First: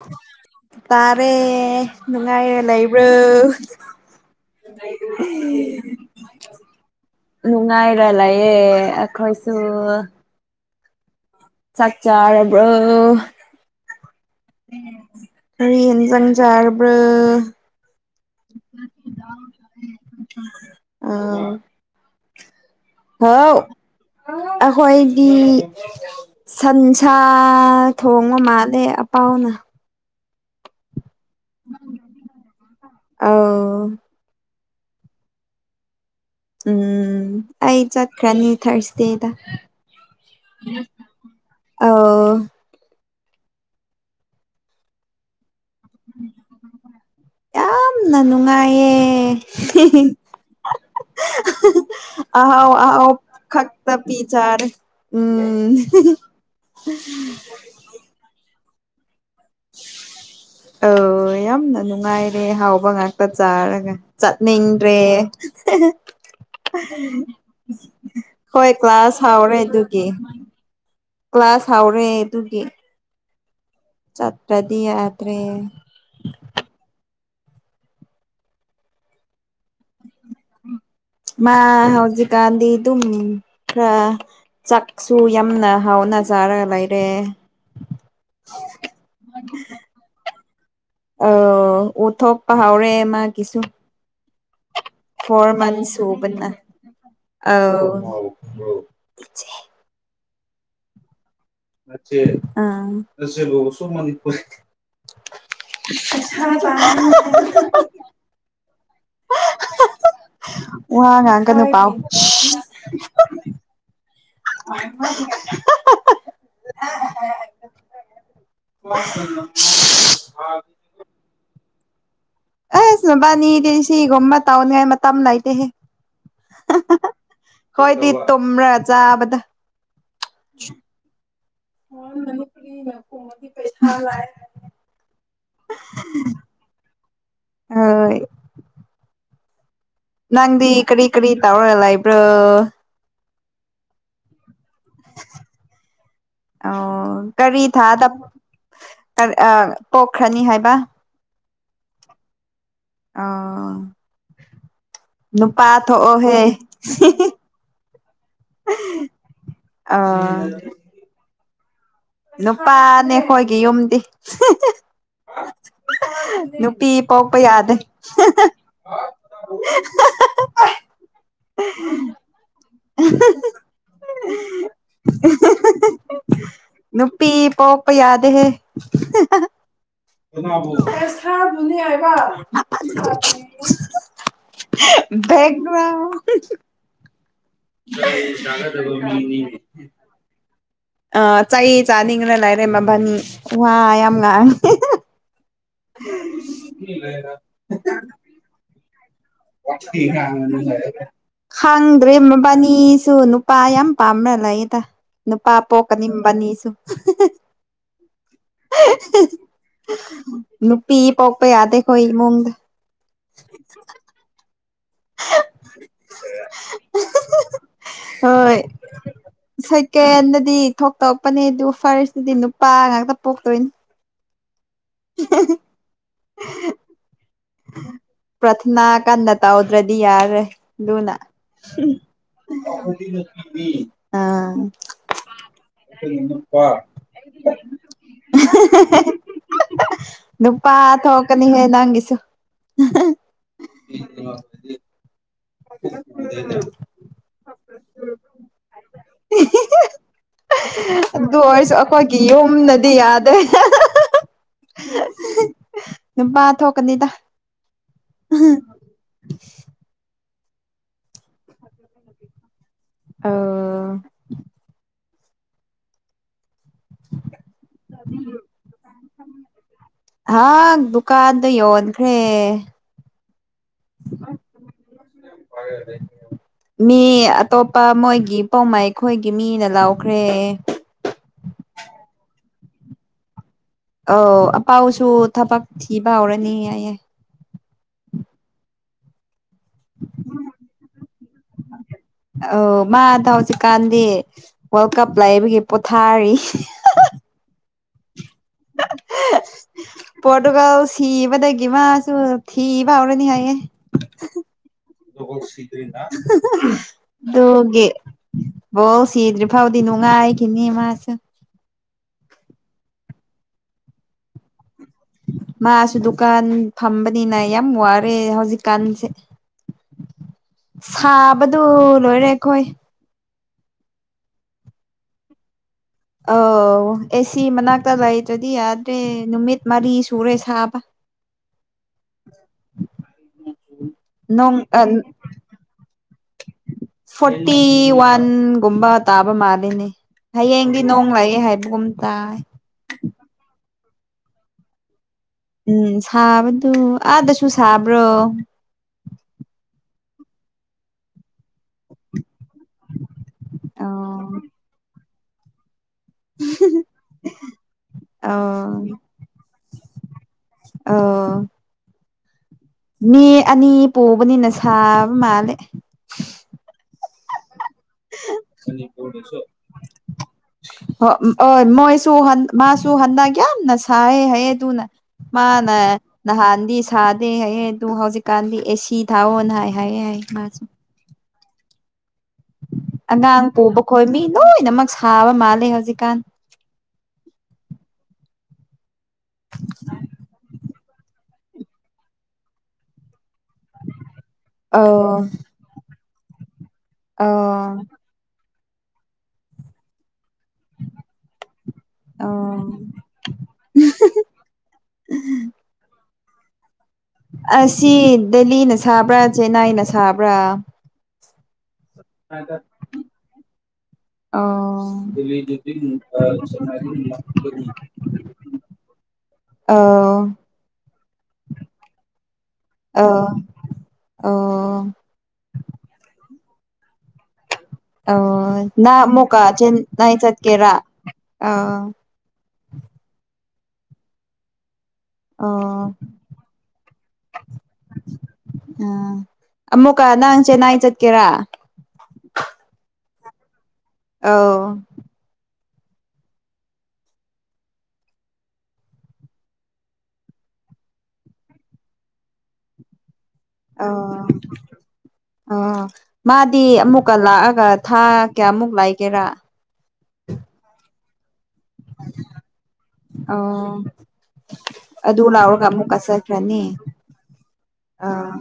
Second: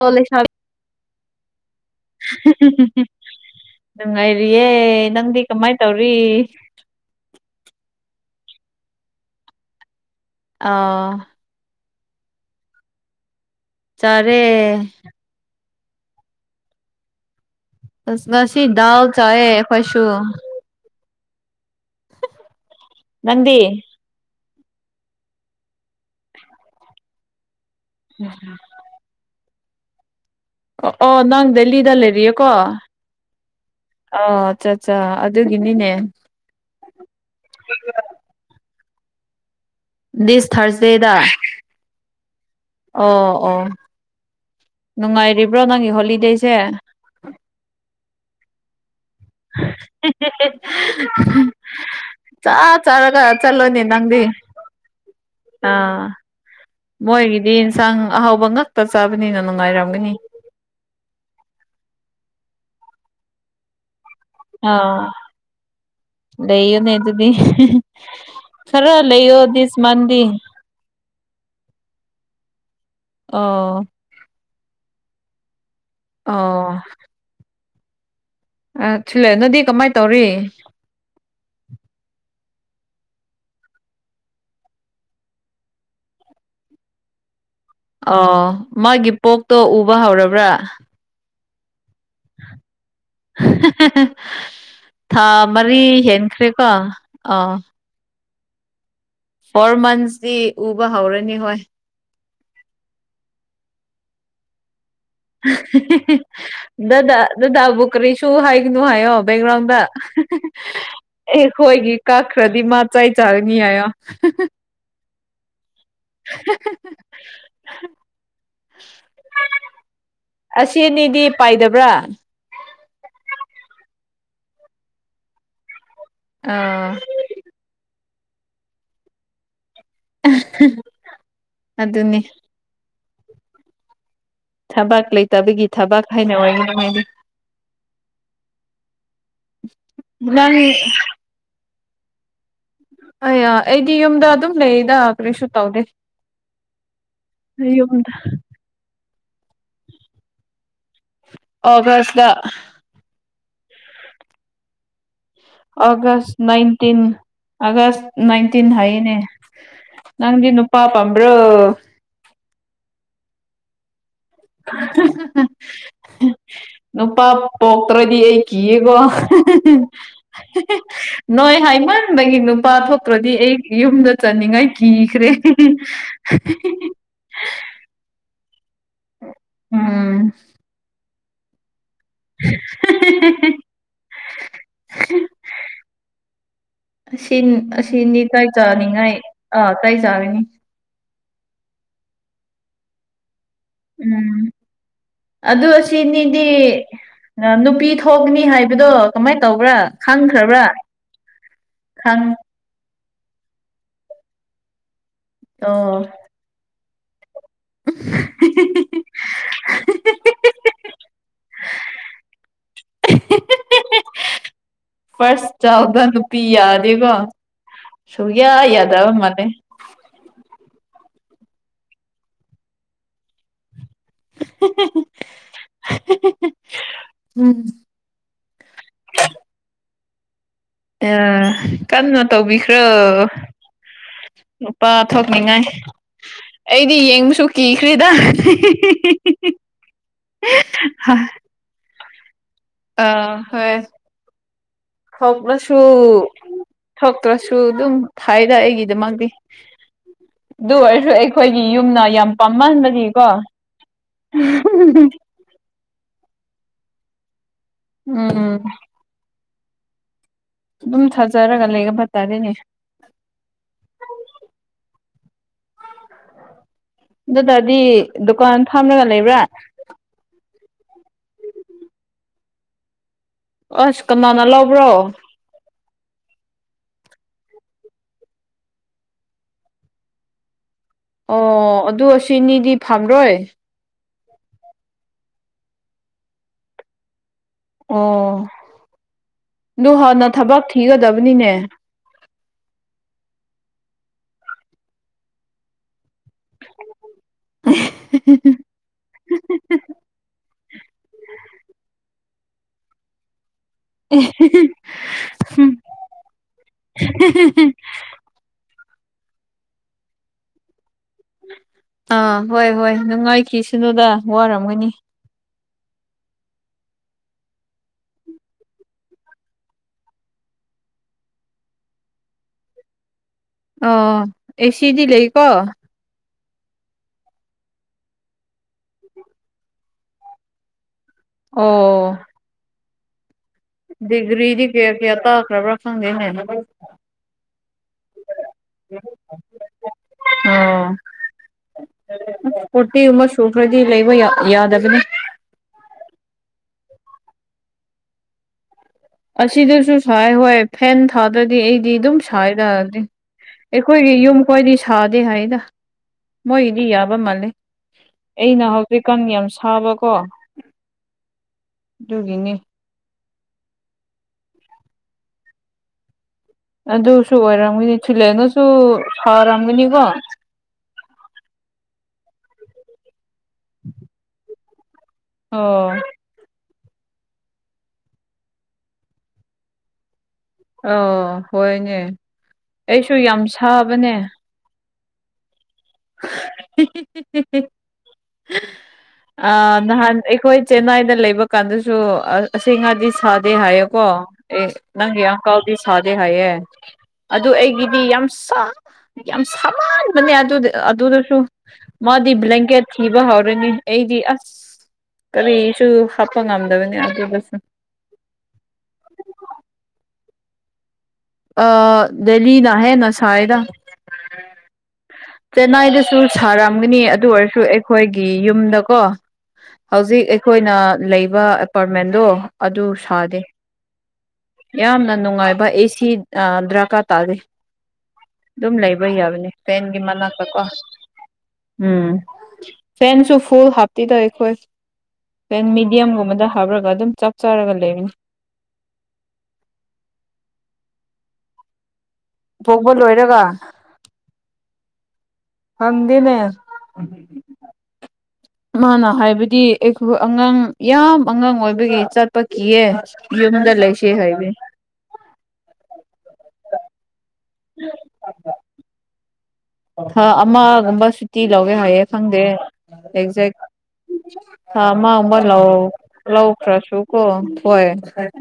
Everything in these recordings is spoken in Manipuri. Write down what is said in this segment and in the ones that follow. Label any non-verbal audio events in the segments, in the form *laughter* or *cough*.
ꯑꯣ ꯂꯩꯁꯥꯕꯤ ꯇꯥꯔꯦ ꯅꯨꯡꯉꯥꯏꯔꯦ ꯂꯩꯕ꯭ꯔꯣ ꯅꯨꯡꯉꯥꯏꯔꯤꯌꯦ ꯅꯪꯗꯤ ꯀꯃꯥꯏ ꯇꯧꯔꯤ ꯅꯨꯡꯉꯥꯏꯔ ꯂꯩꯥꯛꯌꯦ ꯑꯩꯈꯣꯏꯁꯨ ꯑꯥ ꯆꯥꯛ ꯆꯥꯔꯕ꯭ꯔꯣ ꯆꯔꯦ ꯀꯔꯤꯦꯟꯖꯪꯖꯥꯔꯕ꯭ꯔꯣ ꯁ ꯉꯁꯤ ꯗꯜ ꯆꯑ ꯄꯁꯨ ꯑꯥ ꯍ ꯅꯪꯗꯤ ꯑꯩꯈꯣꯏꯗꯤ ꯁꯟꯁꯥ ꯊꯣꯡꯕ ꯃꯥꯜꯂꯦ ꯑꯄꯥꯎꯅ ꯑꯣ ꯑꯣ ꯅꯪ ꯗꯦꯂꯤꯗ ꯂꯩꯔꯤꯌꯦꯀꯣ ꯑꯧ ꯑꯠ ꯑꯗꯨꯒꯤꯅꯤꯅꯦ ꯎꯝ ꯑꯩ ꯆꯠꯈ꯭ꯔꯅꯤ ꯊꯔꯁ ꯗꯦꯗ ꯗꯤꯁ ꯊꯥꯔꯁꯗꯦꯗ ꯑ ꯑꯣ ꯑꯣ ꯅꯨꯡꯉꯥꯏꯔꯤꯕ ꯕ꯭ꯔ ꯅꯉ ꯍꯣꯂꯤꯗꯦꯁꯦ *inaudible* ꯆꯥ ꯑꯍꯣ ꯑꯣ ꯆꯥꯔꯒ ꯆꯠꯂꯣꯅꯦ ꯈꯛꯇꯛꯇ ꯅꯪꯗꯤ ꯄꯤꯆꯔ ꯎꯝ ꯃꯣꯏꯒꯤꯗꯤꯟ ꯁꯥꯡ ꯑꯍꯥꯎꯕꯪ ꯑ ꯌꯥꯝꯅ ꯅꯨꯡꯉꯥꯏꯔꯦ ꯍꯥꯎꯕ ꯉꯥꯛꯇ ꯆꯥꯔꯒ ꯆꯠꯅꯦ ꯏꯟ꯭ꯔꯦ ꯑꯥ ꯂꯩꯌꯨꯅꯦ ꯑꯗꯨꯗꯤ ꯍꯣꯏ ꯈꯔ ꯀ꯭ꯂꯥꯁ ꯂꯩꯌꯣ ꯍꯥꯎꯔꯦ ꯗꯤꯁ ꯑꯗꯨꯒꯤ ꯃꯟꯗꯤ ꯀ꯭ꯂꯥꯁ ꯍꯧꯥꯎꯔꯦ ꯑꯗꯨꯒꯤ ꯑꯣ ꯄꯗꯤ ꯌꯥꯇꯦ ꯑꯣ ꯑ ꯁꯤꯜꯂꯦꯅꯗꯤ ꯀꯃꯥꯏꯅ ꯇꯧꯔꯤ ꯃꯥ ꯍꯧꯖꯤꯛꯀꯥꯟꯗꯤ ꯑꯗꯨꯝ ꯈꯔ ꯆꯥꯛꯁꯨ ꯌꯥꯝꯅ ꯍꯥꯎꯅ ꯆꯥꯔꯒ ꯂꯩꯔꯦ ꯑ ꯃꯥꯒꯤ ꯄꯣꯛꯇꯣ ꯎꯕ ꯍꯧꯔꯕ꯭ꯔꯥ ꯎꯊꯣꯛ ꯄꯍꯥꯎꯔꯦ ꯃꯥꯥ ꯀꯁꯨ ꯊꯥ ꯐꯣꯔ ꯃꯔꯤ ꯃꯟꯊꯕ ꯍꯦꯟꯈ꯭ꯔꯦꯀꯣ ꯑ ꯑꯥ ꯐꯣꯔ ꯃꯟꯁꯇꯗꯤ ꯎꯕ ꯍꯧꯔꯅꯤ ꯍꯣꯏ ꯑꯦ ꯑꯁꯦꯁꯨ ꯃꯅꯤꯄꯨꯔ ꯗꯗꯥ ꯗꯗꯥꯕꯨꯀꯔꯤꯁꯨꯨ ꯍꯥꯏ ꯁꯨ ꯍꯥꯏꯌꯣ ꯕꯦꯛꯒ꯭ꯔꯥꯎꯟꯗ ꯋꯥ ꯉꯥꯡꯒꯅꯨ ꯄꯥꯎ ꯑꯦꯈꯣꯏꯒꯤ ꯀꯛꯈ꯭ꯔꯗꯤ ꯃꯥ ꯆꯥꯏ ꯆꯥꯔꯅꯤ ꯍꯥꯏꯌꯣ *unintelligible* *inaudible* *unintelligible* *inaudible* ꯑꯁꯤꯅꯤꯗꯤ ꯄꯥꯏꯗꯕ꯭ꯔꯥ ꯑꯦ ꯁꯕꯥꯅꯤꯗ ꯁꯤꯒꯣꯝꯃ ꯇꯥꯎꯅꯤ ꯍꯥꯏ ꯃꯇꯝ ꯑꯃ ꯂꯥꯏꯇꯦꯍꯦ ꯑꯥ ꯇꯣꯝ꯭ꯔꯖꯥꯕꯗꯥ ꯑꯗꯨꯅꯦ ꯎꯅꯗꯤ ꯄꯩꯁꯥ ꯂꯑ ꯊꯕꯥꯛ ꯂꯩꯇꯕꯒꯤ ꯊꯕꯛ ꯍꯥꯏꯅ ꯑꯣꯏꯅꯤꯡꯉꯥꯏꯅꯤ ꯑ *unintelligible* *inaudible* ꯎ *inaudible* ꯅꯪꯗꯤ ꯀꯔꯤ ꯀꯔꯤ ꯇꯥꯔꯒ ꯂꯏꯕ꯭ꯔꯥ ꯑ ꯑꯩꯗꯤ ꯌꯨꯝꯗ ꯑꯗꯨꯝ ꯅꯗ ꯍꯥ ꯀꯔꯤꯁꯨꯨ ꯇꯧꯗꯦ ꯑꯣ ꯀꯔꯤ ꯊꯥꯗ ꯑꯗ ꯄꯣꯛꯈ꯭ꯔꯅꯤ ꯍꯥꯏꯕ ꯑꯣꯒꯥꯁ ꯂ ꯑꯣ ꯅꯨꯄꯥ ꯑꯒꯁ ꯊꯣꯛꯑꯣꯍꯦ ꯅꯥꯏꯟꯇꯤꯟ ꯑꯒꯁ ꯅꯥꯏꯟꯇꯤꯟ ꯍꯥꯏꯅꯦ ꯑ ꯅꯪꯗꯤ ꯅꯨ ꯎ ꯄ ꯄꯝꯕ꯭ꯔꯣ ꯅꯨꯄꯥꯅꯦ ꯑꯩꯈꯣꯏꯒꯤ ꯌꯨꯝꯗꯤ ꯅꯨꯄꯤ *inaudible* ꯅꯨꯄꯥ ꯄꯣꯛꯄ ꯌꯥꯗꯦ ꯄꯣꯛꯇ꯭ꯔꯗꯤ ꯑꯩ ꯀꯤꯌꯦꯀꯣ ꯅꯣꯏ ꯍ ꯏꯃꯗ ꯀꯅ ꯋꯥ ꯊꯣꯛꯇ꯭ꯔꯗꯤ ꯑꯩ ꯌꯨꯝꯗ ꯆꯅꯤꯡꯉꯥꯏ ꯀꯤꯈ꯭ꯔꯦ ꯄꯤ ꯄꯄ ꯌꯥꯗꯦ ꯎꯝ ꯅꯤ *unintelligible* ꯕꯒꯅꯔ ꯁꯤ ꯑꯁꯤꯅꯤ ꯇꯔꯥꯏ ꯆꯥꯅꯤꯡꯉꯥꯏ ꯑꯥ ꯇꯏ ꯆꯥꯒꯅꯤ ꯑ ꯆꯥꯏ ꯆꯥꯅꯤꯡ꯭ꯔ ꯂꯥꯏꯔꯦ ꯃꯕꯥꯅꯤ ꯋꯥ ꯌꯥꯝ ꯉꯥꯡꯉꯦ ꯁꯤꯅꯤꯗꯤ ꯅꯨꯄꯤ ꯊꯣꯛꯅꯤ ꯍꯥꯏꯕꯗꯣ ꯀꯃꯥꯏꯅ ꯇꯧꯕ꯭ꯔꯥ ꯈꯪꯈ꯭ꯔꯕ꯭ꯔꯥ ꯈꯥꯡꯗ꯭ꯔꯦ ꯈꯪ ꯃꯕꯥꯅꯤ ꯁꯨ ꯅꯨꯄꯥ ꯌꯥꯝ ꯄꯥꯝꯅ ꯂꯩꯗ ꯅꯨꯄꯥ ꯑꯣ ꯄꯣꯛꯀꯅꯤꯡꯕꯅꯤꯁꯨ *inaudible* ꯅꯨꯄꯤ ꯄꯣꯛꯄ ꯌꯥꯗꯈꯣꯏ ꯃꯣꯡꯗ *unintelligible* *inaudible* ꯐꯥꯔꯁ ꯆꯥꯗ ꯅꯨꯄꯤ ꯌꯥꯔꯦꯀ ꯁꯨꯌꯥ ꯌꯥꯗꯕ ꯃꯥꯅꯦ ꯇꯦꯟꯗꯗꯤ ꯊꯣꯛꯇꯔꯛꯄꯅꯦ ꯑꯗꯨ ꯐꯥꯔꯁꯇꯗꯤ ꯅꯨꯄꯥ ꯉꯥꯛꯇ ꯄꯣꯛꯇꯣꯏꯅꯤ ꯎꯝ ꯄꯔꯊꯅꯥ ꯀꯥꯟꯗ ꯇ ꯑꯣꯗ꯭ꯔꯗꯤ ꯌꯥꯔ ꯣꯅ ꯀꯟꯅ ꯇꯧꯕꯤꯈ꯭ꯔꯣ ꯑꯥ ꯅꯨꯄꯥ ꯊꯣꯛꯅꯤꯡꯉꯥꯏ ꯄꯥ ꯑꯩꯗꯤ ꯌꯦꯡꯕꯁꯨ ꯀꯤꯈ꯭ꯔꯦꯗ ꯅꯨꯄꯥ ꯊꯣꯛꯀꯅꯤꯍꯦ ꯅꯪꯒꯤꯁꯨ ꯑ ꯍꯣꯏ ꯊꯣꯛꯛꯂꯁꯨ ꯊꯣꯛꯛꯇ꯭ꯔꯁꯨ ꯑꯗꯨꯝ ꯊꯥꯏꯅ ꯑꯩꯒꯤꯗꯃꯛꯇꯗꯤ ꯑꯗꯨ ꯑꯣꯏꯔꯁꯨ ꯑꯩꯈꯣꯏꯒꯤ ꯌꯥꯝ ꯌꯨꯝꯅꯗꯤ ꯄꯥꯝꯃꯟꯕꯒꯤꯀꯣ ꯌꯥꯗꯦ ꯅꯨꯄꯥ ꯊꯣꯛꯀꯅꯤꯗ ꯎꯝ ꯑꯗꯨꯝ ꯊꯥꯖꯔꯒ ꯂꯩꯒ ꯐꯠꯇꯔꯤꯅꯦ *unintelligible* ꯑꯗꯨꯗꯗꯤ ꯗꯨꯀꯥꯟ ꯐꯝꯂꯒ ꯂꯩꯕ꯭ꯔꯥ꯫ ꯑꯥꯥ ꯗꯨꯀꯥꯟꯗ ꯌꯣꯟꯈ꯭ꯔꯦ꯫ ꯑꯁ ꯀꯅꯥꯅ ꯂꯧꯕ꯭ꯔꯣ꯫ *unintelligible* ꯃꯤ ꯑꯇꯣꯞꯄ ꯃꯣꯏꯒꯤ ꯄꯥꯎꯃꯩ ꯑꯩꯈꯣꯏꯒꯤ ꯃꯤꯅ ꯂꯥꯎꯈ꯭ꯔꯦ꯫ ꯑꯣ ꯑꯗꯨ ꯑꯁꯤꯅꯤꯗꯤ ꯐꯝꯔꯣꯏ꯫ ꯑꯧ ꯑꯄꯥꯎꯁꯨ ꯊꯕꯛ ꯊꯤꯕ ꯍꯧꯔꯅꯤ ꯍꯥꯏꯌꯦ꯫ ꯑꯣ ꯑꯗꯨ ꯍꯥꯟꯅ ꯊꯕꯛ ꯊꯤꯒꯗꯕꯅꯤꯅꯦ꯫ ꯑꯧ ꯃꯥꯗ ꯍꯧꯖꯤꯛꯀꯥꯟꯗꯤ ꯋꯥꯔꯜ ꯀꯞ ꯂꯩꯥꯛꯕꯒꯤ ꯄꯣꯊꯥꯔꯤ꯫ *unintelligible* *unintelligible* ꯄꯣꯔꯇꯨꯒꯜ ꯁꯤꯕꯗꯒꯤ ꯃꯥꯁꯨ ꯊꯤꯕ ꯍꯧꯔꯅꯤ ꯍꯥꯏꯌꯦ꯫ *unintelligible* ꯗꯨꯒꯤ꯫ ꯕꯣ ꯁꯤꯗ꯭ꯔꯤ ꯐꯥꯎꯗꯤ ꯅꯨꯡꯉꯥꯏ ꯈꯤꯅꯤ ꯃꯁꯤ ꯑꯥ ꯍꯣꯏ ꯍꯣꯏ ꯅꯨꯡꯉꯥꯏꯈꯤ ꯁꯅꯨꯗ ꯋꯥꯔꯝꯒꯅꯤ꯫ ꯃꯥꯁꯨ ꯗꯨꯀꯥꯟ ꯐꯝꯕꯅꯤꯅ ꯌꯥꯝ ꯋꯥꯔꯦ ꯍꯧꯖꯤꯛꯀꯥꯟꯁꯦ꯫ ꯁꯥꯕꯗꯨ ꯂꯣꯏꯔꯦ ꯑꯩꯈꯣꯏ꯫ ꯑꯧ ꯑꯦꯁꯤꯗꯤ ꯂꯩꯒꯀꯣ꯫ ꯑꯥꯎ ꯑꯦꯁꯤ ꯃꯅꯥꯛꯇ ꯂꯩꯇꯔꯗꯤ ꯌꯥꯗ꯭ꯔꯦ ꯅꯨꯃꯤꯠ ꯃꯔꯤ ꯁꯨꯔꯦ ꯁꯥꯕ꯫ ꯑꯣ꫰꫰ ꯅꯣꯡ ꯗꯤꯒꯔꯤꯗꯤ ꯀꯌꯥ ꯀꯌꯥ ꯇꯥ ꯈꯔꯕ ꯈꯪꯗꯦꯅꯦ꯫ ꯐꯣꯔꯇꯤ ꯋꯥꯟꯒꯨꯝꯕ ꯇꯥꯕ ꯃꯥꯜꯂꯤꯅꯦ꯫ ꯍꯌꯦꯡꯗꯤ ꯑꯣ ꯅꯣꯡ ꯂꯥꯛꯑꯦ ꯍꯥꯏꯕꯒꯨꯝ ꯇꯥꯏ ꯐꯣꯇꯔꯤ ꯒꯨꯝꯕ ꯁꯨꯈꯔ ꯗꯤ ꯂꯩꯕ ꯌꯥ ꯌꯥꯗꯕꯅꯤ꯫ ꯎꯝ ꯁꯥꯕꯗꯨ ꯑꯥꯗꯁꯨ ꯁꯥꯕ꯭ꯔꯣ꯫ ꯑꯁꯤꯗꯁꯨ ꯁꯥꯏ ꯍꯣꯏ ꯐꯦꯟ ꯊꯥꯗ꯭ꯔꯗꯤ ꯑꯩꯗꯤ ꯑꯗꯨꯝ ꯁꯌꯦꯗ ꯑꯣ ꯑꯩꯈꯣꯏꯒꯤ ꯌꯨꯝ ꯈꯣꯏꯗꯤ ꯁꯥꯗꯦ ꯍꯥꯏꯌꯦꯗ꯫ ꯃꯣꯏꯒꯤꯗꯤ ꯌꯥꯕ ꯃꯥꯜꯂꯦ꯫ ꯑꯩꯅ ꯑꯣ ꯍꯧꯖꯤꯛꯀꯥꯟ ꯌꯥꯝ ꯁꯥꯕꯀꯣ꯫ ꯑꯣ꯫ ꯗꯨꯒꯤꯅꯦ꯫ ꯃꯤ ꯑꯅꯤ ꯄꯨꯕꯅꯤꯅ ꯁꯥꯕ ꯃꯥꯜꯂꯦ꯫ ꯑꯗꯨꯁꯨ ꯑꯣꯏꯔꯝꯒꯅꯤ ꯊꯤꯜꯂꯦꯟ ꯅꯣꯏꯁꯨ ꯁꯥꯔꯝꯒꯅꯤꯀꯣ꯫ ꯇꯣꯍꯟ ꯃꯥꯁꯨ ꯍꯟꯗꯛ ꯌꯥꯝꯅ ꯁꯥ ꯍꯥꯏꯌꯦ ꯇꯨꯅ ꯃꯥꯅ ꯑꯣ ꯅꯍꯥꯟꯗꯤ ꯊꯥꯗꯦ ꯍꯥꯏꯑꯦ ꯑꯗꯨ ꯍꯧꯖꯤꯛꯀꯥꯟꯗꯤ ꯑꯦꯁꯤ ꯊꯥꯛꯑꯣꯅ ꯍꯥꯏ ꯍꯥꯏꯑꯦ ꯍꯥꯏꯌꯦ ꯃꯥ ꯑꯧ ꯍꯣꯏꯅꯦ꯫ ꯑꯩꯁꯨ ꯑꯉꯥꯡ ꯌꯥꯝ ꯄꯨꯕ ꯈꯣꯏ ꯁꯥꯕꯅꯦ ꯃꯤ ꯂꯣꯏꯅꯃꯛ ꯁꯥꯕ ꯃꯥꯜꯂꯦ ꯍꯧꯖꯤꯛ ꯑ ꯅꯍꯥꯟ ꯑꯩꯈꯣꯏ꯫ ꯆꯦꯟꯅꯥꯏꯗ ꯂꯩꯕ ꯀꯥꯟꯗꯁꯨ ꯑꯁꯦꯡ ꯉꯥꯗꯤ ꯁꯥꯗꯦ ꯍꯥꯏꯌꯦꯀꯣ꯫ ꯑꯦ ꯅꯪꯒꯤ ꯑꯧ ꯑꯪꯀꯥꯜꯗꯤ ꯁꯥꯗꯦ ꯍꯥꯏꯌꯦ ꯑꯗꯨ ꯑꯧ ꯑꯩꯒꯤꯗꯤ ꯌꯥꯝ ꯁꯥ ꯌꯥꯝ ꯁꯃꯥꯟꯕꯅꯦ ꯑꯗꯨꯗ ꯑꯗꯨꯗꯁꯨ ꯃꯥꯗꯤ ꯑꯧ ꯕ꯭ꯂꯦꯡꯀꯦꯠ ꯕ ꯍꯧꯎꯔꯅꯤ ꯑꯩꯗꯤ ꯑꯁ ꯀꯔꯤꯁꯨ ꯍꯥꯞꯄ ꯉꯝ ꯑꯁꯤ ꯗꯦꯜꯂꯤꯅ ꯁꯥꯕ꯭ꯔꯥ ꯆꯦꯟꯅꯥꯏꯅ ꯁꯥꯕ꯭ꯔꯥ꯫ ꯑ ꯗꯦꯜꯂꯤꯅ ꯍꯦꯟꯅ ꯁꯥꯌꯦꯗ꯫ ꯑꯣ ꯆꯦꯟꯅꯥꯏꯗꯁꯨ ꯁꯥꯔꯝꯒꯅꯤ ꯑꯗꯨ ꯑꯣꯏꯔꯁꯨ ꯑꯩꯈꯣꯏꯒꯤ ꯌꯨꯝꯗꯀꯣ꯫ ꯍꯧꯖꯤꯛ ꯑꯧ ꯑꯩꯈꯣꯏꯅ ꯂꯩꯕ ꯑꯦꯄꯥꯔꯠꯃꯦꯟꯗꯣ ꯑꯗꯨ ꯑꯧ ꯁꯥꯗꯦ꯫ ꯑꯧ ꯌꯥꯝꯅ ꯅꯨꯡꯉꯥꯏꯕ ꯑꯦꯁꯤ ꯗꯔꯀꯥꯔ ꯇꯥꯥꯗꯦ꯫ ꯑꯧ ꯑꯗꯨꯝ ꯅꯪ ꯂꯩꯕ ꯑꯃꯨꯛꯀ ꯌꯥꯕꯅꯦ ꯐꯦꯟ ꯆꯦꯟꯅꯥꯏ ꯃꯅꯥꯛꯇꯀꯣ ꯆꯠꯀꯦꯔꯥ ꯑꯥ ꯎꯝ ꯒꯦꯟꯁꯨ ꯨ ꯐꯨꯜ ꯍꯥꯞꯇꯤꯗ ꯑꯩꯈꯣꯏꯦꯟ ꯑꯣ ꯃꯤꯦꯗꯤꯌꯝꯒꯨꯝꯕꯗ ꯍꯥꯞꯔꯒ ꯑꯗꯨꯝ ꯆꯥꯔꯒ ꯂꯩꯕꯅꯤ ꯎꯝ ꯑꯃꯨꯀ ꯅꯪ ꯆꯦꯟꯅꯥꯏ ꯆꯠꯀꯦꯔꯥ ꯄꯣꯛꯄ ꯂꯣꯏꯔꯒ ꯑ *unintelligible* *inaudible* ꯍꯗꯤꯅꯦ ꯃꯥꯅ ꯍꯥꯏꯕꯗꯤ ꯑꯩꯈꯣꯏ ꯑꯉꯥꯡ ꯌꯥꯝ ꯑꯉꯥꯡ ꯑꯣꯏꯕꯒꯤ ꯆꯠꯄ ꯀꯤꯌꯦ ꯌꯗꯔ ꯂꯩꯦꯁꯤ ꯑꯧ ꯍꯥꯏꯕ ꯤ ꯑꯃꯨꯛꯀ ꯂꯥꯛꯑꯒ ꯊꯥ ꯀꯌꯥꯃꯨꯛ ꯂꯥꯛꯒꯦꯔꯥ ꯑꯃꯒꯨꯝꯕ ꯁꯨꯇꯤ ꯂꯧꯒꯦ ꯍꯥꯏꯌꯦꯦ ꯈꯪꯗꯦ ꯑꯦꯛꯖꯦꯛ ꯑꯣ ꯍꯥꯥ ꯃꯥ ꯑꯗꯨ ꯎꯃꯔ ꯂ ꯂꯥꯎꯔꯒ ꯑꯃꯨꯛꯀ ꯂꯥꯎ ꯆꯠꯈ꯭ꯔꯅꯤ ꯈ꯭ꯔ ꯁꯨ ꯀ ꯍꯣꯏ ꯑꯥ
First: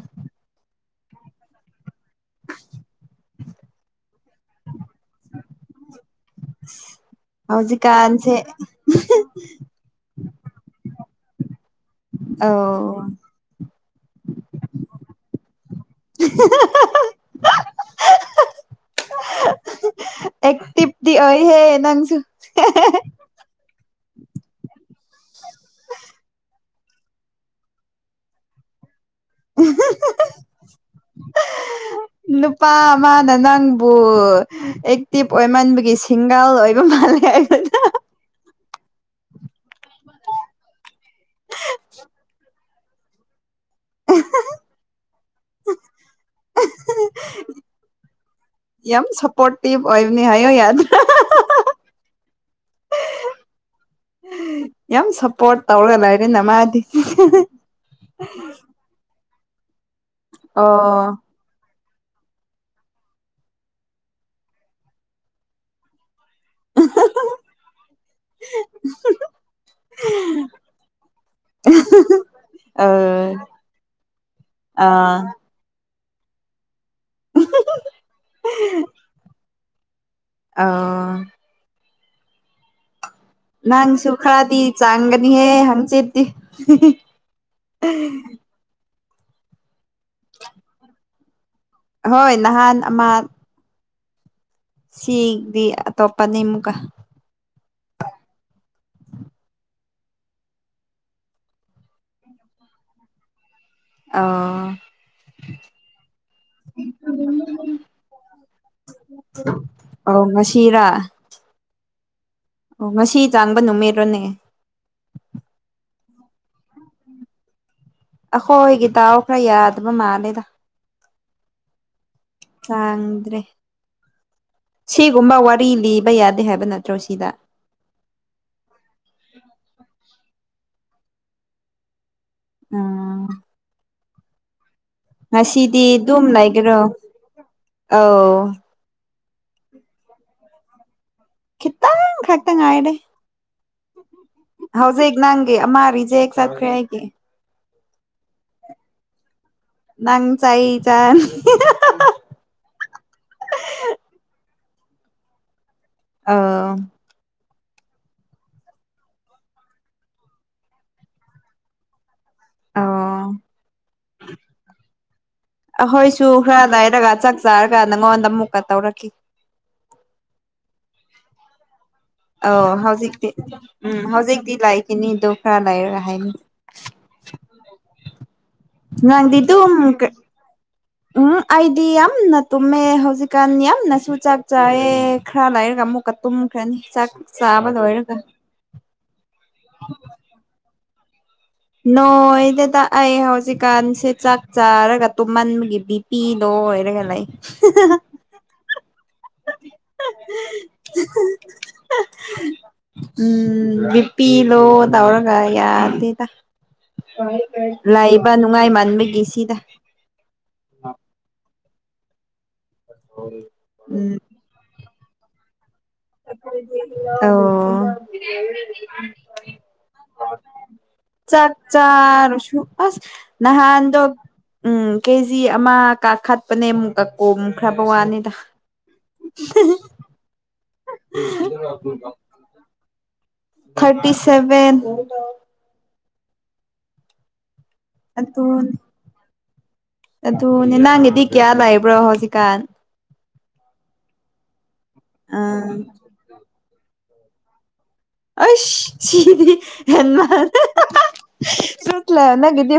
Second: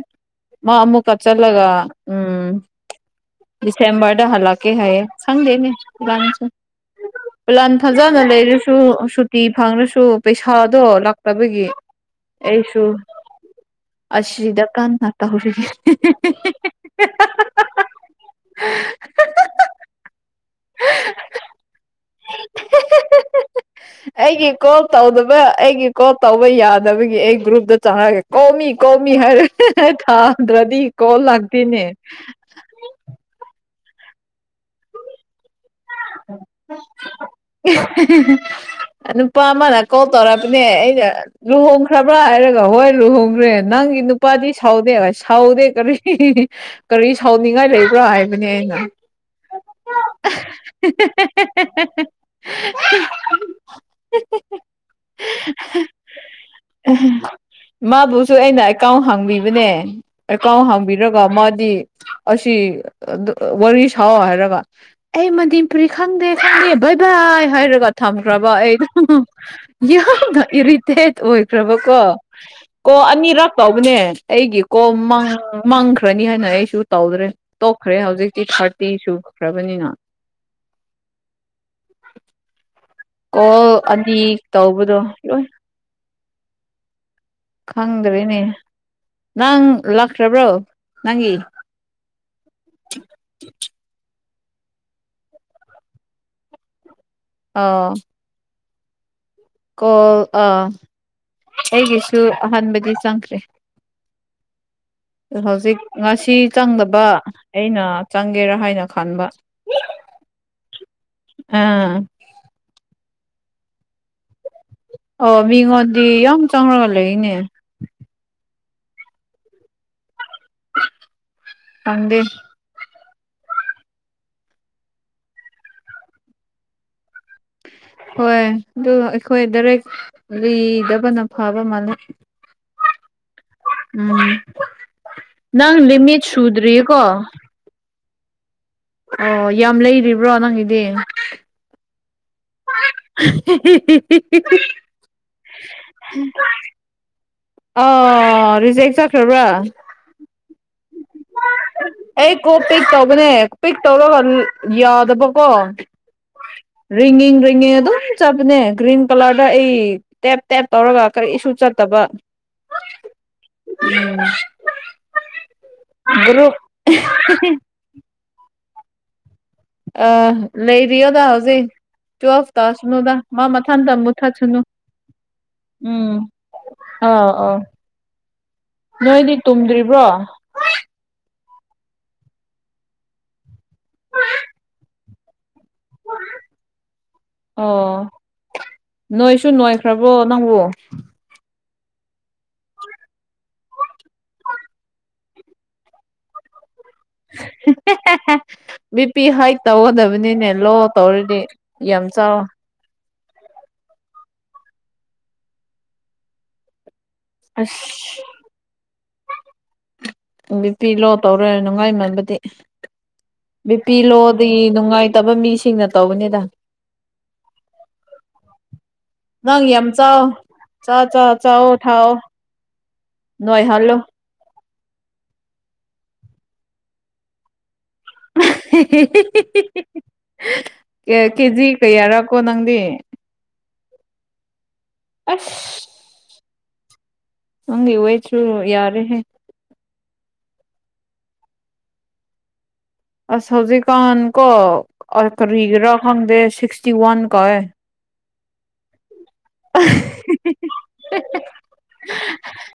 ꯃꯥ ꯑꯃꯨ ꯀ ꯆꯠꯂꯒ *unintelligible* *inaudible* ꯁꯦꯝꯕꯔꯗ ꯍꯂꯛꯀꯦ ꯍꯥꯏꯌꯦ ꯁꯪꯗꯅꯦ ꯄꯂꯥꯟ ꯊꯥꯖꯅ ꯍꯧꯖꯤꯛꯀꯥꯟꯁꯦ ꯂꯩꯔꯁꯨ ꯁꯨꯇꯤ ꯐꯪꯔꯁꯨ ꯄꯩꯁꯥꯗꯣ ꯂꯥꯛꯇꯕꯒꯤ ꯑꯣ ꯑꯁ꯭ꯔꯤꯗꯀꯥꯟꯅꯥꯠꯇ ꯍꯧꯔ *unintelligible* *inaudible* *unintelligible* *inaudible* ꯑꯦ ꯇꯤꯞꯤ ꯍꯦ ꯅꯪꯁꯨ ꯑꯩꯒꯤ ꯀꯣꯜ ꯇꯧꯗꯕ ꯑꯩꯒꯤ ꯀꯣꯜ ꯇꯧꯕ ꯌꯥꯗꯕꯒꯤ ꯑꯩ ꯒ꯭ꯔꯨꯞꯇ ꯆꯪꯉꯛꯒꯦ ꯀꯣꯃꯤ ꯀꯣꯃꯤ ꯃꯤ ꯍꯥꯏꯔ ꯊꯥ ꯑꯗ꯭ꯔꯗꯤ ꯀꯣꯜ ꯂꯒꯗꯅꯦ ꯑꯦꯛꯇꯤꯚ ꯑꯣꯏꯃꯟꯕꯒꯤ ꯁꯤꯡꯒꯥꯜ ꯑꯣꯏꯕ ꯃꯥꯜꯂꯦ ꯍꯥꯏꯗꯅ ꯅꯨꯄꯥ ꯑꯃꯅ ꯀꯣꯜ ꯇꯧꯔꯛꯄꯅꯦ ꯑꯩꯩꯅ ꯂꯨꯍꯣꯡꯈ꯭ꯔꯕ꯭ꯔꯥ ꯍꯥꯏꯔꯒ ꯍꯣꯏ ꯂꯨꯍꯣꯡꯈ꯭ꯔꯦꯅ ꯅꯪꯒꯤ ꯅꯨꯄꯥꯗꯤ ꯁꯥꯎꯗꯦ ꯍ ꯁꯥꯎꯗꯦ ꯀꯔꯤ ꯀꯔꯤ ꯁꯥꯎꯅꯤꯡꯉꯥꯏ ꯂꯩꯕ꯭ꯔꯥ ꯍꯥꯏ ꯌꯥꯝ ꯁꯞꯄꯣꯔꯇꯤꯚ ꯑꯣꯏꯅꯤ ꯍꯥꯏꯌꯣ ꯌꯥꯗ *unintelligible* *inaudible* ꯌꯥꯝ ꯁꯞꯄꯣꯔꯠ ꯇꯧꯔꯒ ꯂꯩꯔꯦꯅ ꯃꯥꯗꯤ ꯃꯥꯕꯨꯁꯨ ꯑꯩꯅ ꯑꯦꯀꯥꯎꯟ ꯍꯥꯡꯕꯤꯕ ꯍꯥꯏꯕꯅꯦ ꯑꯦꯀꯥꯎ ꯑꯣ ꯍꯥꯡꯕꯤꯔꯒ ꯃꯥꯗꯤ ꯑꯁꯤ ꯋꯥꯔꯤ ꯁꯥꯎ ꯍꯥꯏꯔꯒ ꯑꯩ ꯃꯗꯤꯄꯨꯔꯤ ꯈꯪꯗꯦ ꯚꯩ ꯚꯏ ꯍꯥꯏꯔꯒ ꯊꯝꯈ꯭ꯔꯕ ꯑꯩ ꯑꯗꯨꯝ ꯏꯔꯤꯇꯦꯠ ꯑꯣꯏ ꯑꯣꯏꯈ꯭ꯔꯕ ꯀꯣ ꯑ ꯀꯣ ꯑꯅꯤꯔꯥꯛ ꯇꯕꯅꯦ ꯑꯩꯒꯤ ꯀꯣ ꯑ ꯃꯥꯡꯈ꯭ꯔ ꯈ꯭ꯔꯅꯤ ꯍꯥꯏꯅ ꯑꯩꯁꯨ ꯇꯧꯗ꯭ꯔꯦ ꯇꯣꯛꯈ꯭ꯔꯦ ꯍꯧꯖꯤꯛꯇꯤ ꯊꯥꯔꯇꯤ ꯁꯨꯈ꯭ꯔꯕꯅꯤꯅ ꯑ *unintelligible* *inaudible* ꯀꯣꯜ ꯅꯪꯁꯨ ꯑꯅꯤ ꯈꯔꯗꯤ ꯇꯧꯕꯗꯣ ꯂꯣꯏ ꯆꯥꯡꯒꯅꯤꯍꯦ ꯍꯪꯆꯤꯠꯇ ꯈꯪꯗ꯭ꯔꯦꯅꯦ ꯅꯪ ꯂꯥꯛꯇ꯭ꯔꯕ꯭ꯔꯣ ꯅꯪꯒꯤ ꯍꯣꯏ ꯅꯍꯥꯟ ꯑꯃ ꯁꯤꯗꯤ ꯑꯇꯣꯞꯄꯅꯤ ꯑꯃꯨꯛꯀ ꯑꯥ ꯀꯣꯜ ꯑꯥ ꯑꯩꯒꯤꯁꯨ ꯑꯍꯥꯟꯕꯗꯤ ꯆꯪꯈ꯭ꯔꯦ ꯑ *unintelligible* *inaudible* ꯍꯧꯖꯤꯛ ꯉꯁꯤ ꯆꯪꯗꯕ ꯑꯩꯅ ꯆꯪꯒꯦꯔꯥ ꯍꯥꯏꯅ ꯈꯟꯕ ꯑ ꯉꯁꯤ ꯑꯥ ꯑꯣ ꯉꯁꯤ ꯆꯥꯡꯕ ꯅꯨꯃꯤꯠꯔꯣꯅꯦ ꯑꯣ ꯃꯤꯉꯣꯟꯗꯤ ꯌꯥꯝ ꯆꯪꯉꯒ ꯂꯩꯔꯤꯅꯦ ꯑꯩꯈꯣꯏꯒꯤ ꯇꯗꯥꯑꯣ ꯈꯔ ꯌꯥꯗꯕ ꯃꯥꯂꯦꯗ ꯀꯪꯗꯤ ꯆꯥꯡꯗ꯭ꯔꯦ ꯁꯤꯒꯨꯝꯕ ꯋꯥꯔꯤ ꯂꯤꯕ ꯌꯥꯗꯦ ꯍꯥꯏꯕ ꯅꯠꯇ꯭ꯔꯣ ꯁꯤꯗ ꯍꯣꯏ ꯑꯗꯨ ꯑꯩꯈꯣꯏ ꯗꯥꯏꯔꯦꯛ ꯂꯤꯗꯕꯅ ꯐꯕ ꯃꯥꯜꯂꯦ ꯎꯝ ꯎꯝ ꯅꯪ ꯉꯁꯤꯗꯤ ꯂꯤꯃꯤꯠ ꯁꯨꯗ꯭ꯔꯤꯌꯦꯀꯣ ꯑꯥꯎ ꯑꯣ ꯌꯥꯝ ꯂꯩꯔꯤꯕ꯭ꯔꯣ ꯅꯪꯒꯤꯗꯤ ꯇ ꯈꯛꯇ ꯉꯥꯏꯔ *unintelligible* ꯍꯧꯖꯤꯒ ꯅꯪꯦ ꯑꯃꯔꯤꯖꯦ ꯁꯥ ꯈ ꯍꯥꯏꯦ ꯑ ꯔꯤꯖꯦꯛ ꯆꯈ꯭ꯔꯕ꯭ꯔꯥ ꯅꯪ ꯆ ꯆ ꯄꯦꯛ ꯇꯧꯕꯅꯦ ꯄꯦꯛ ꯇꯧꯔꯒ ꯌꯥꯗꯕꯀꯣ ꯑ ꯉ ꯑꯗꯨꯝ ꯆꯠꯄꯅꯦ ꯒ꯭ꯔꯤꯟ ꯀꯂꯔꯗ ꯑꯩ ꯇꯦꯞ ꯇꯦꯞ ꯇꯧꯔꯒ ꯀꯔꯤꯁꯨ ꯆꯠꯇꯕ ꯑꯣ ꯎꯝ ꯁꯨ ꯒ꯭ꯔꯨꯞ ꯈꯔ ꯂꯩꯔꯒ ꯆꯥꯛ ꯆꯥꯔꯒ ꯅꯪꯉꯣꯟꯗ ꯑꯃꯨꯛꯀ ꯇꯧꯔꯛꯈꯤ ꯑ ꯂꯩꯔꯤꯣꯗ ꯍꯧꯖꯦ ꯇꯨꯐ ꯇ ꯑꯧ ꯁꯅꯨꯗ ꯍꯧꯖꯤꯛꯇꯤ ꯃꯥ ꯃꯊꯪ ꯇ ꯎꯝ ꯃꯊ ꯍꯧꯖꯤꯛꯇꯤ ꯁꯨꯅꯨ ꯂꯥꯛꯈꯤꯅꯤꯗꯣ ꯈꯔ ꯂꯩꯔꯒ ꯎꯝ ꯍꯥꯏꯅꯤ ꯑꯥ ꯑꯥ ꯅꯣꯏꯗꯤ ꯅꯪꯗꯤ ꯑꯗꯨꯝ ꯇꯨꯝꯗ꯭ꯔꯤꯕ꯭ꯔꯣ ꯎꯝ ꯑꯩꯗꯤ ꯌꯥꯝꯅ ꯇꯨꯝꯃꯦ ꯍꯧꯖꯤꯛꯀꯥꯟ ꯌꯥꯝꯅꯁꯨ ꯆꯥꯛ ꯆꯥꯌꯦꯦ ꯈꯔ ꯂꯥꯛ ꯑꯃꯨꯛꯀ ꯇꯨꯝꯈ꯭ꯔꯅꯤ ꯆꯥꯛ ꯆꯥꯕ ꯂꯣꯏꯔꯒ ꯁꯨ ꯅꯣꯏꯈ꯭ꯔꯕꯣ ꯅꯪꯕꯨ ꯅꯣꯏ ꯗꯗꯥ ꯑꯩ ꯍꯧꯖꯤꯛꯀꯥꯟꯁꯦ ꯆꯥꯛ ꯆꯥꯔꯒ ꯇꯨꯝꯃꯟꯕꯒꯤ ꯕꯤ ꯄꯤ ꯂꯣꯏ ꯂꯩ ꯕꯤ ꯄꯤ ꯍꯥꯏꯠ ꯇꯧꯒꯗꯕꯅꯤꯅꯦ ꯂꯣ ꯇꯧꯔꯗꯤ ꯌꯥꯝ ꯆꯥꯎꯋ ꯎꯝ ꯕꯤꯄꯤ ꯂꯣ ꯇꯧꯔꯒ ꯌꯥꯗꯦꯗ ꯑꯁ ꯂꯩꯥꯛꯕ ꯅꯨꯡꯉꯥꯏ ꯃꯥꯟꯕꯒꯤ ꯁꯤꯗ ꯕꯤꯄꯤ ꯂꯣ ꯇꯧꯔ ꯅꯨꯡꯉꯥꯏꯃꯟꯕꯗꯤ ꯕꯤꯄꯤ ꯎꯝ ꯂꯣꯗꯤ ꯅꯨꯡꯉꯥꯏ ꯇꯕ ꯃꯤꯁꯤꯡꯅ ꯇꯧꯕꯅꯤꯗ ꯑꯣ ꯅꯪ ꯌꯥꯝ ꯆꯥꯎ ꯆꯥ ꯆꯥ ꯆꯥꯛ ꯆꯥꯎꯑꯣ ꯊꯥꯎꯑꯣ ꯆꯔ ꯁ ꯑꯁ ꯅꯣꯏꯍꯜꯂꯣ ꯅꯍꯥꯟꯗ ꯎꯝ ꯀꯦꯖꯤ ꯑꯃ ꯀꯥꯈꯠꯄꯅꯦ ꯑꯃꯨꯛ ꯀꯛꯀꯣꯝꯨꯛ *unintelligible* ꯀꯦꯖꯤ ꯀꯩꯌꯥꯔ ꯀꯣ ꯅꯪꯗꯤ ꯊꯥꯔꯇꯤ ꯁꯚꯦꯟ ꯑꯁ ꯍꯪ ꯑꯣꯏꯣꯏ ꯆ ꯌꯥꯔꯦ ꯑꯗꯨ ꯅꯅꯥꯪꯒꯤꯗꯤ ꯀꯌꯥ ꯂꯥꯛꯏꯕ꯭ꯔꯣ ꯍꯧꯖꯤꯛꯀꯥꯟ ꯑꯁ ꯍꯧꯖꯤꯀꯥꯟ ꯀꯣꯈꯔꯤ ꯑꯥ ꯔꯀꯪ ꯗꯦ ꯁꯤꯁꯇꯤ ꯋꯥꯟ ꯑꯗꯤꯃ ꯆꯂꯅꯒꯗꯤ